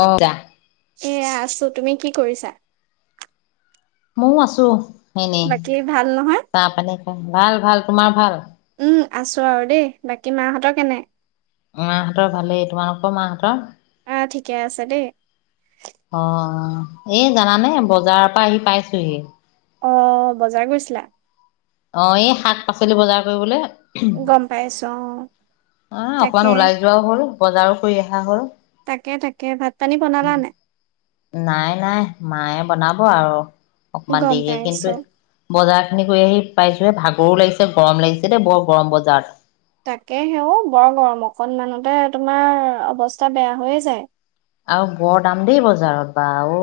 অ' যা। এয়া আছো তুমি কি কৰিছা? ময়ো আছো। এনে। বাকী ভাল নহয় চাহ-পানী খাই, ভাল ভাল। তোমাৰ ভাল? উম আছো আৰু দেই। বাকী মাহঁতৰ কেনে? মাহঁতৰ ভালেই, তোমালোকৰ মাহঁতৰ? আহ ঠিকে আছে দেই। অ', এই জানানে বজাৰৰ পৰা আহি পাইছোহি। অ' বজাৰ গৈছিলা? অ' এই শাক-পাচলি বজাৰ কৰিবলৈ। গম পাইছো অ' তাকে অকমান ওলাই যোৱাও হ'ল। বজাৰো কৰি অহা হ'ল। তাকে তাকে, ভাত-পানী বনালা নে? নাই নাই। মায়ে বনাব আৰু। অকমান গম দেৰিকে পাইছো কিন্তু, বজাৰ। কৰি আহি পাইছোহে। ভাগৰো লাগিছে, গৰম লাগিছে দেই। বৰ গৰম বজাৰত। তাকে হে অ'। বৰ গৰম অকনমানতে তোমাৰ অৱস্থা বেয়া হৈয়ে যায়। আৰু বৰ দাম দেই বজাৰত বা! অ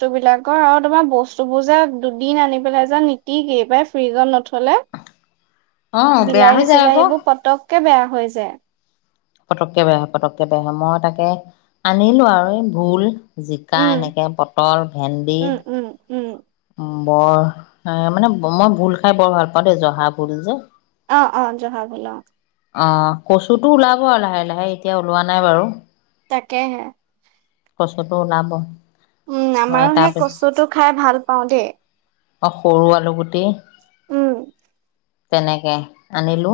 বস্তুবিলাকৰ আৰু তোমাৰ বস্তুবোৰ যে দুদিন আনি পেলাই যে নিটিকেই পাই ফ্ৰিজত নথ'লে! অ বেয়া হৈ যায় আকৌ বিলাহী-চিলাহীবোৰ পতককে বেয়া। হৈ যায়। পতককে বেয়া হয়, পতককে বেয়া হয়। মই তাকে আনিলো আৰু এই ভুল জিকা উম এনেকৈ, পটল, ভেন্দি উম উম উম বৰ, এ মানে মই ভুল খাই বৰ ভাল পাওঁ দেই। জহাভুল যে। অ', অ' জহাভুল অ'। অ' কচুটো ওলাব আৰু লাহে লাহে, এতিয়া ওলোৱা নাই বাৰু। তাকেহে। কচুটো ওলাব। উম আমাৰো সেই তাৰপিছত কচুটো খাই ভাল পাওঁ দেই। অ' সৰুআলু গুটি উম। তেনেকে, আনিলো।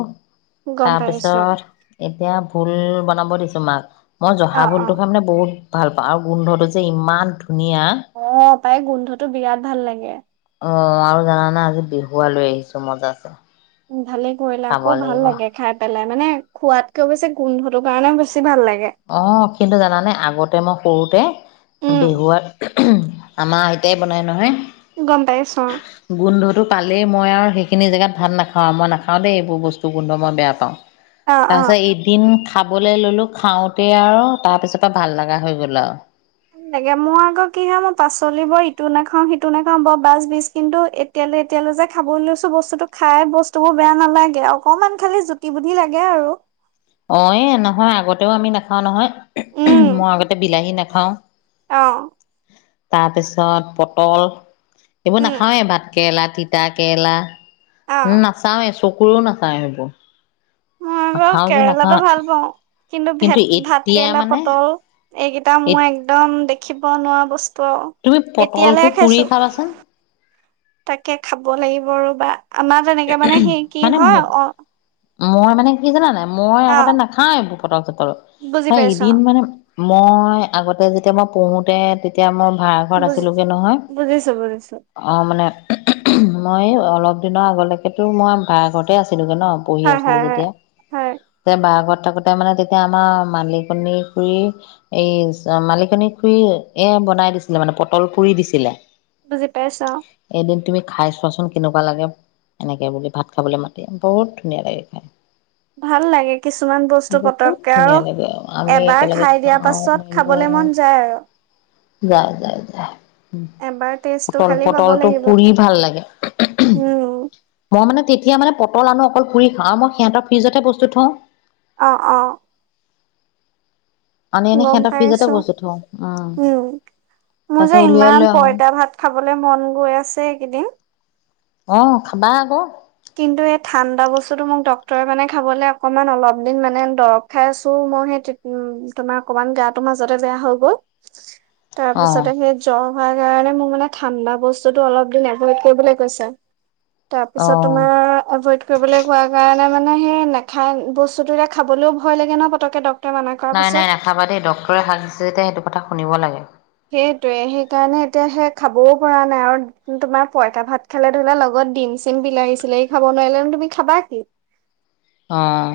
গম পাইছো তাৰপিছত, এতিয়া ফুল বনাব দিছো মাক। মই অ জহা অ ভুলটো খাৰ মানে বহুত। ভাল পাওঁ আৰু গোন্ধটো যে ইমান। পনীয়া। পায় গোন্ধটো বিৰাট ভাল লাগে অ আৰু জানানে আজি বিহুৱা লৈ আহিছো মজা আছে। ভালেই কৰিলে আকৌ ভাল লাগে খাই পেলাই। মানে খোৱাতকে বেছি গোন্ধটোৰ কাৰণে বেছি ভাল লাগে। অ কিন্তু জানানে আগতে মই। সৰুতে উম বিহুৱাত আমাৰ আইতাই বনায় নহয়। গম পাইছো গোন্ধটো পালেই। মই আৰু সেইখিনি জেগাত ভাত নাখাও আৰু মই নাখাও দেই এইবোৰ বস্তু গোন্ধ মই বেয়া পাওঁ। অ তাৰ অ পাছত এদিন। খাবলৈ ল'লোঁ খাওঁ। তে আৰু তাৰ পিছত পৰা ভাল লগা হৈ গ'ল আৰু। ভাল লাগে মোৰ আকৌ কি হয়ে মই পাচলি বৰ ইটো নাখাওঁ। সিটো নাখাও বৰ বাছ বিজ কিন্তু এতিয়ালৈ এতিয়ালৈ যে খাব লৈছো। বস্তুটো খাই বস্তু বোৰ বেয়া নালাগে অকনমান খালি জুতি বুদ্ধি লাগে আৰু। অ এ নহয় আগতেও আমি নাখাও নহয়। মই আগতে বিলাহী নেখাওঁ। হ ও। অহ। তাৰপিছত পটল। এইবোৰ উম নাখাওৱে ভাত কেৰেলাত। তিতা কেৰেলা। অ উম নাচাওঁৱে। ফুলো নেখাওঁ এইবোৰ। মই বাৰু কেৰেলাতটো ভাল পাওঁ কিন্তু ভেত ভাত এতিয়া কেৰেলা মানে পটল এইকেইটা এ মই একদম। কিবা নোৱাৰা বস্তু। তুমি ত পটলটো এতিয়ালহে পুৰি খাইছো খাবাচোন তাকে খাব লাগিব ৰ বা। আমাৰ তেনেকে মানে সি কি মানে ম হয় অহঁ। মই মানে কি জানা নাই। মই আগতে নাখাও এইবোৰ পটল চাল বুজি মই পাইছো অ এদিন মানে। মই আগতে যেতিয়া মই পঢ়োতে তেতিয়া মই। ভা়ঘৰত বুজি আছিলোগৈ নহয় বুজিছো বুজিছো অঁ মানে। মই অলপ দিনৰ আগলৈ। সেইটো মই বাই ঘৰতে আছো। আমি নহ পঢ়ি হয় আছিলো হয় হয় যেতিয়া হয় তেতিয়া বা ঘৰত থাাকোতে মানে তেতিয়া আমাৰ মালিকনী খুুৰী এই মালিকনী খুুৰী এ বনাই দিছিলে মানে পটল পুৰি দিছিলে বুজি পাইছা এদিন তুমি খাই চোৱাচোন কেনেকুৱা লাগে এনেকে বুলি ভাত খাবলৈ মাতি বহুত ধুনীয়া লাগে খাই ভাল লাগে কিছুমান বস্তু বহুত পতককে আৰু ধুনীয়া লাগে আমি এবাৰ একেলগে খাই দিয়াৰ খাওঁ পাছত মেলো খাবলে মন যায় আৰু যায় যায় যায় এবাৰ টেষ্টটো পটল খালি পাব পটলটো লাগিব পুৰি ভাল লাগে উম মই মানে তেতিয়া মানে পটল আনো অকল পুৰি খা আৰু মই সিহঁতৰ ফ্ৰিজতে বস্তু থওঁ অঁ অঁ আনি আনি গম সিহঁতৰ ফ্ৰিজতে পাইছো বস্তু থওঁ উম তাৰ মোৰ যে পিছত উলিয়াই ইমান লৈ আহো পইতা ভাত খাবলে মন গৈ আছে এইকেইদিন অঁহ খাবা আকৌ কিন্তু এই ঠাণ্ডা বস্তুটো মোক ডক্তৰে মানে খাবলৈ অকমান অলপ দিন মানে দৰব খাই আছো মই সেই তোমাৰ অকমান গা তো মাজতে বেয়া হৈ গ'ল তাৰ অ পিছত সেই জ্বৰ হয় কাৰণে মোৰ মানে ঠাণ্ডা বস্তুটো অলপ দিন এভইড কৰিবলৈ কৈছে তাৰপিছত অ', তোমাৰ এভইড কৰিবলৈ কোৱা কাৰণে মানে সে নেখাই বস্তুটোৰে খাবলৈ ভয় লাগে ন পটককে ডক নাই নাই নাখাবা দেই ডক্তৰে শাকছে যেতিয়া সেইটো কথা শুনিব লাগে সেইটোয়ে সেই কাৰণে এতিয়া সে খাবও পৰা নাই আৰু তোমাৰ পইতা ভাত খালে ধৰিলোৱা লগত ডিম চিম বিলাহী চিলাহী খাব নোৱাৰিলে তুমি খাবা কি অঁ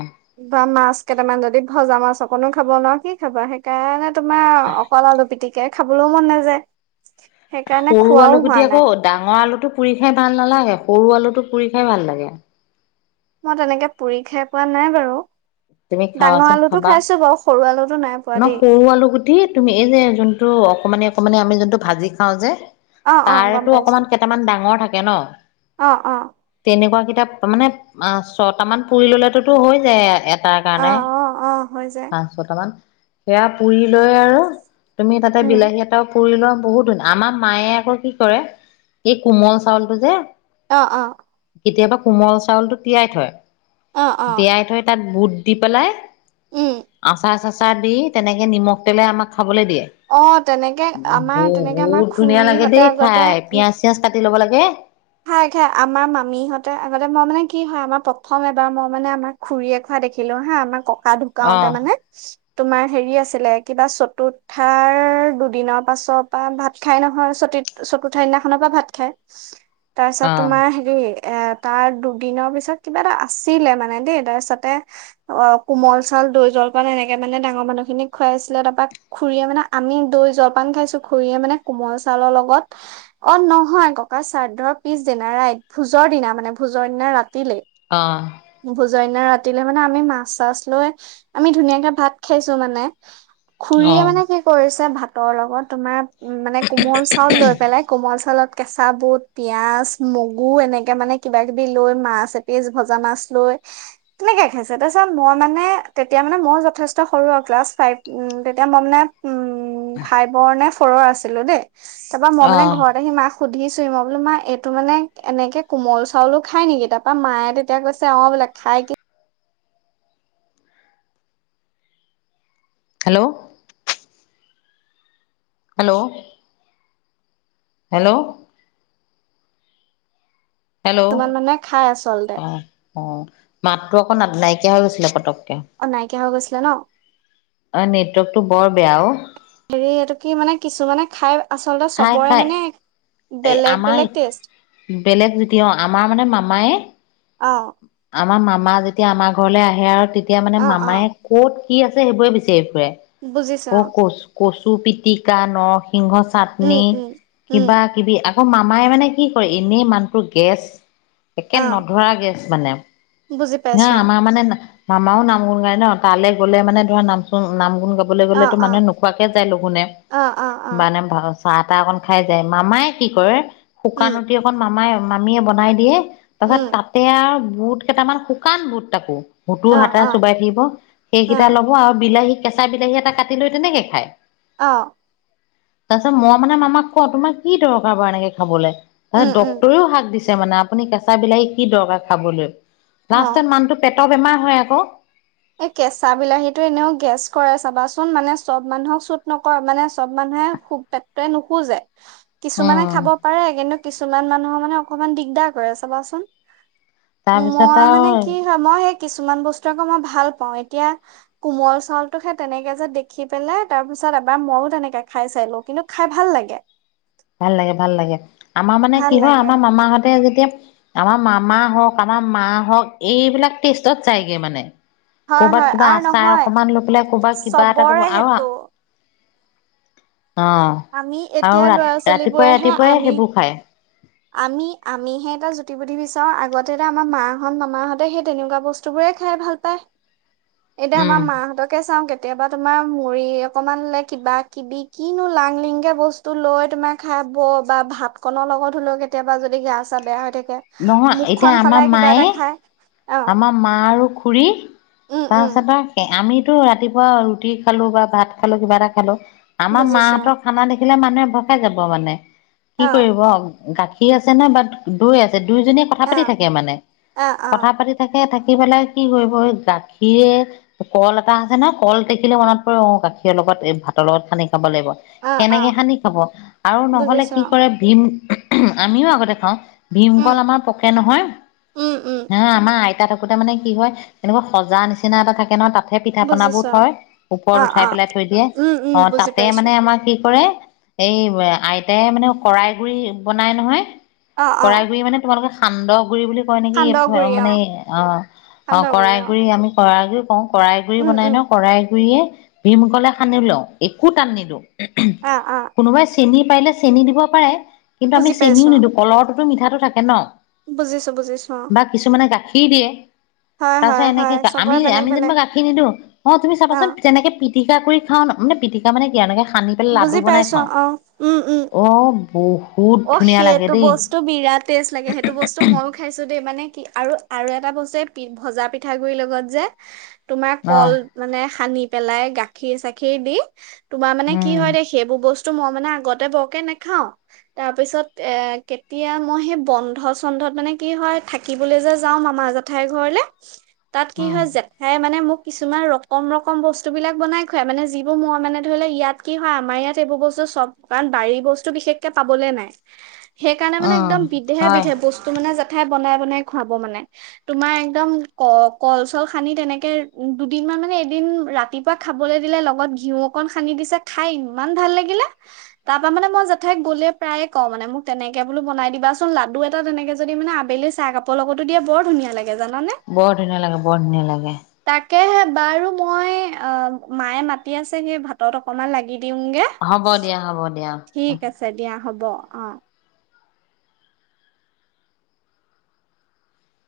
বা মাছ কেইটামান যদি ভজা মাছ আৰু অকনো খাব নোৱাৰা কি খাবা সেইকাৰণে তোমাৰ অকল আলু পিটিকা খাবলৈও মন নাযায় সেইকাৰণে সৰু খোৱাও আলু হোৱা গুটি আকৌ নাই ডাঙৰ আলুটো পুৰি খাই ভাল নালাগে সৰু আলুটো পুৰি খাই ভাল লাগে মই তেনেকে পুৰি খাই পোৱা নাই বাৰু তুমি ডাঙৰ খাবাচোন আলুটো খাবা খাইছো বাৰু সৰু আলুটো নাই পোৱা ন দেই সৰু আলু গুটি তুমি এই যে যোনটো অকমানি অকমানি আমি যোনটো ভাজি খাওঁ যে অ অ গম তাৰেতো পাইছো অকমান কেইটামান ডাঙৰ থাকে ন অ অ তেনেকুৱা কেই এ মানে অ ছটা মান পুৰি ললেটোতো হয় যে তাৰ অ কাৰণে অ অ হৈ যায় পাঁচ ছয় টা মান সেয়া পুৰি লৈ আৰু তুমি তাতে উম বিলাহী এটা পুৰি লোৱা বহুত ধুনীয়া আমাৰ মায়ে আকৌ কি কৰে এই কোমল চাউলটো যে অ অ কেতিয়াবা কোমল চাউলটো তিয়াই থয় অ অ তিয়াই থৈ তাত বুত দি পেলাই উম আচাৰ চাচাৰ দি তেনেকে নিমখ তেলে আমাক খাবলৈ দিয়ে অ তেনেকে আমাৰ তেনেকে আমাৰ বহুত ধুনীয়া লাগে দেই খুৰীহঁতে আগতে খাই পিয়াজ চিয়াজ কাটি ল'ব লাগে খাই খাই আমাৰ মামীহঁতে আগতে মই মানে কি হয় আমাৰ প্ৰথম এবাৰ মই মানে আমাৰ খুৰীয়ে খোৱা দেখিলো হা আমাৰ ক ককা অ ঢুকাওতে মানে তোমাৰ হেৰি আছিলে কিবা চতুৰ্থাৰ দুদিনৰ পাছৰ পৰা ভাত খাই নহয় চত চতুৰ্থা দিনাখনৰ পৰা ভাত খায় তাৰ অ পিছত তোমাৰ হেৰি এ তাৰ দুদিনৰ পিছত কিবা এটা আছিলে মানে দেই তাৰপিছতে অ কোমল চাউল দৈ জলপান এনেকে মানে ডাঙৰ মানুহ খিনিক খুৱাইছিলে তাৰপৰা খুৰীয়ে মানে আমি দৈ জলপান খাইছো খুৰীয়ে মানে কোমল চাউল লগত অ নহয় ককা শ্ৰাদ্ধৰ পিছদিনা ৰাইত ভোজৰ দিনা মানে ভোজৰ দিনা ৰাতি [unintelligible] জৰ দিনা ৰাতিলৈ মানে আমি মাছ চাছ লৈ আমি ধুনীয়াকে ভাত খাইছো মানে অ খুৰীয়ে মানে কি অ কৰিছে ভাত তৰ লগত তোমাৰ উম মানে কোমল চাউল লৈ পেলাই কোমল চাউলত কেঁচা বুট পিয়াজ মগু এনেকে মানে কিবা কিবি লৈ মাছ এপিচ ভজা মাছ লৈ তেনেকে খাইছে তাৰ পিছত মই মানে তেতিয়া মানে মই যথেষ্ট সৰু আৰু ক্লাছ ফাইভ উ তেতিয়া মই মানে উম খাই বৰ নে সৰু আছিলোঁ দেই তাৰ পৰাা মই অ মানে ঘৰত আহি মাক সুধিছো মই বোলো মা এইটো মানে এনেকে কোমল চাউলো খাই নেকি তাৰাপৰা মায়ে তেতিয়া কৈছে অ বোলে খাই কি হেল্ল' হেল্ল' হেল্ল' হেল্ল' অ কিছুমান মানুহে খাই আচলতে অ মাতটো আকৌ নাদনাই নাইকিয়া হৈছিলে পটক অ' নাই। কিয় হৈ গৈছিলে ন। অ' নেটৱৰ্ক টো বৰ বেয়াও। হেৰি, এইটো কি মানে কিছুমানে খাই আচলতে চবৰে মানে এ বেলেগ আমাৰ বেলেগ টেষ্ট বেলেগ যেতিয়া, অ' আমাৰ মানে মামায় অ আমাৰ মামা আমাৰ যেতিয়া, আমাৰ ঘৰলৈ আহে আৰু তেতিয়া মানে অ অ মামায় ক'ত কি আছে সেইবোৰে বিচাৰিম। বুজিছো ক অ কচ-কচ, তু পিটিকা নখ সিংহ উম চাটনি উম উম কিবা কিবি আকৌ মামাই মানে কি কৰে, এনেই মানুহটো গেছ একে অ নধৰা গেছ মানে বুজি নাই পাইছো আমাৰ মানে মামাও নাম গুণ গায় ন তালৈ গ'লে মানে ধৰা নাম চু নাম গুণ গ অ গলেতো অ মানে নোকোৱাকে যায়। লগুনে অ অ অ অ মানে ভাল চাহ তাহ অকন খাই যায় মামাই কি কৰে? উম, শুকান উটি এখন মামাই মামীয়ে বনাই দিয়ে,। তাৰ পাছত উম, তাতে আও বুট কেইটামান শুকান বুট তাকো হুতুৰ অ', হাতা অ', চোবাই থাকিব, সেইকেইটা অ', লব আৰু বিলাহী কেঁচা বিলাহী এটা কাটি লৈ তেনেকে খায়। অ', তাৰপিছত মই মানে মামাক কও তোমাৰ কি দৰকাৰ বাৰু এনেকে খাবলে। ত উম, উম, ডক্তৰেও হাক দিছে। মানে আপুনি কেঁচা বিলাহী কি দৰকাৰ খাবলৈ। লাষ্ট অ'। মানুটো পেত ত বেমাৰ হয় আকৌ। এই কেঁচা বিলাহীতটো এনেও গেছ কৰে, চাবাচোন মানে চব মানুহক চুট নকৰ মানে চব মানুহে খুব পেটটোৱে নুখোজে। কিছুমানে উম খাব পাৰে কিন্তু। কিছুমান মানুহৰ মানে অকমান দিগদাৰ কৰে চাবাচোন। তাৰপিছত মই আৰু মানে কি হয় মই সেই কিছুমান বস্তু আকৌ ভা। ভাল পাওঁ। এতিয়া কোমল চাউলটো যে দেখি পেলাই তাৰ পিছত এবাৰ মইও তেনেকে খাই চাই লো কিন্তু খাই ভাল লাগে। ভাল লাগে ভাল লাগে। আমাৰ মানে ভাল কি হয় লাগে আমাৰ মামাহঁতে যেতিয়া। আমাৰ মামা হওক আমাৰ মা হওক এইবিলাক টেষ্টত যাইগে মানে। হয়, কৰবাত হয় কিবা আৰু আচাৰ নহয় অকমান লৈ পেলাই কৰবাত কিবা এটা চবৰে ক আৰু। সেইটো অ'হ আৰু ৰাতি ছোৱালী বোৰেহে আমি আমি আমিহে এটা। বিচাৰো আগতে আমাৰ মাহঁত মামাহঁতে সেই তেনেকুৱা বস্তু বোৰে খাই ভাল পায় এতিয়া আমাৰ উম মাহঁতকে চাওঁ কে কেতিয়াবা তোমাৰ মুৰি অকমানলে কিবা কিবি কিনো লাংলিংকে বস্তু লৈ তোমাৰ খাব বা ভাত কনৰ লগত হ'লেও কেতিয়াবা যদি গা চা বেয়া হৈ থাক নহয় এতিয়া আমাৰ মায়ে অ আমাৰ মা আৰু খুৰী উম উম তাৰপিছত বা আমি টো ৰাতিপুৱা ৰুটি খালো বা ভাত খালো কিবা এটা খালো আমাৰ বুজিছো মাহঁতৰ খানা দেখি দেখিলে মানুহে ভয় খাই যাব মানে কি অ কৰিব গাখীৰ কী আছে নে বাট দৈ আছে দুইজনীয়ে কথা অ পাতি থাকে মানে অ অ কথা পাতি থাকে থাকি পেলাই কি কৰিব এই গাখীৰে কল এটা আছে নহ কল দেখিলে মনত পৰিৰে অ গাখীৰৰ লগত খালে ভাতৰ লগত খালে কি খাব লাগিব অ অ সেনেকে সানি খাব আৰু নহ'লে বুজিছো কি কৰে ভীম আমিও আগতে খাওঁ উম ভীমকল আমাৰ পকে নহয় উম উম না আমাৰ তিতা থাকোতে মানে কি হয় এনেকুৱা সজা নিচিনা এটা থাকে ন তাত ত পিঠা পনাবোৰ বুজিছো থয় অ ওপৰত অ উঠাই পেলাই থৈ দিয়ে উম উম অ বুজি তাতে পাইছো মানে আমাৰ কি কৰে এই আইতাইে মানে শৰাই গুৰি বনাই নহয় অ অ কৰাই গুৰি মানে তোমালোকক সান্দ বুলি কয় নেকি সান্দহগুৰি অ মানে অ অ কৰাইগুৰি আমি কৰাই পওঁ কৰাই গুৰি উম বনাই উম ন কৰাই গুৰিয়ে ভীমকলে সানি লও একো তাত‌ নিদো অ অ কোনোবাই চেনি পাৰিলে চেনি দিব পাৰে কিন্তু আমি বুজি চেনিও পাইছো অ নিদিওঁ কলৰ অলপ মিঠাটো থাকে ন বুজিছো বুজিছো অ কি দিয়ে হয় হয় তাৰপিছত এনেকে হয় আমি চবৰে বেলেগ আমি যেনিবা বেলেগ গাখীৰ নিদো অ তুমি চাবাচোন তেনেকে পি পিটিক কৰি খাওঁ মানে পিটিকা মানে কি আৰু এনেকে সানি পেলাই লাডু বুজি বনাই পাইছো খাওঁ অ উম উম অ হু বহুত অ ধুনীয়া লাগে সেইটো দেই। বস্তু বিৰাট টেষ্ট লাগে সেইটো বস্তু মইয়ো খাইছোঁ দেই মানে। কি আৰু আৰু এটা বস্তু ভজা পিঠাগুৰিৰ লগত যে। তোমাৰ অ কল মানে। সানি পেলাই গাখীৰ চাখীৰ দি। তোমাৰ মানে কি উম হয় দে সেইবোৰ বস্তু। মই মানে আগতে বৰকে নাখাওঁ। তাৰ পিছত এ কেতিয়া মই সেই বন্ধ চন্ধত মানে কি হয়। থাকিবলৈ যে যাও মামা জেঠাইৰ ঘৰলে। তাত কি উম হয় জেঠাই মানে মোক। কিছুমান ৰকম ৰকম বস্তুবিলাক বনাই খুৱাই। মানে যিবোৰ মই মানে ধৰি লও ইয়াত কি হয়। আমাৰ ইয়াত এইবোৰ বস্তু চব কাৰণ বাৰী বস্তু বিশেষকে। পাবলে নাই। সেইকাৰণে মানে উম একদম বিধে হয় বিধে বস্তু মানে। জেঠাই বনাই বনাই খুৱাব মানে। তুমাৰ একদম ক কল চল সানি তেনেকে উ দুদিন মান মানে এদিন ৰাতিপুৱা খাবলৈ দিলে লগত ঘিউ অকন সানি দিছে খাই ইমান ভাল লাগিলে। তাৰ পৰাা মানে মই জেঠাইক গ'লে। প্ৰায়ে কওঁ মানে মোক তেনেকে বোলো। বনাই দিবাচোন লাডু এটা তেনেকে যদি মানে আবেলি চাহ কাপৰ লগতো দিয়ে বৰ ধুনীয়া লাগে। জানানে। বৰ ধুনীয়া লাগে বৰ ধুনীয়া লাগে। কেহে বাৰু মই অ মায়ে মাতি আছে। সি ভাতত অকমান লাগি। দিওঁগে হ'ব দিয়া হ'ব দিয়া। ঠিক আছে দিয়া হ'ব অ।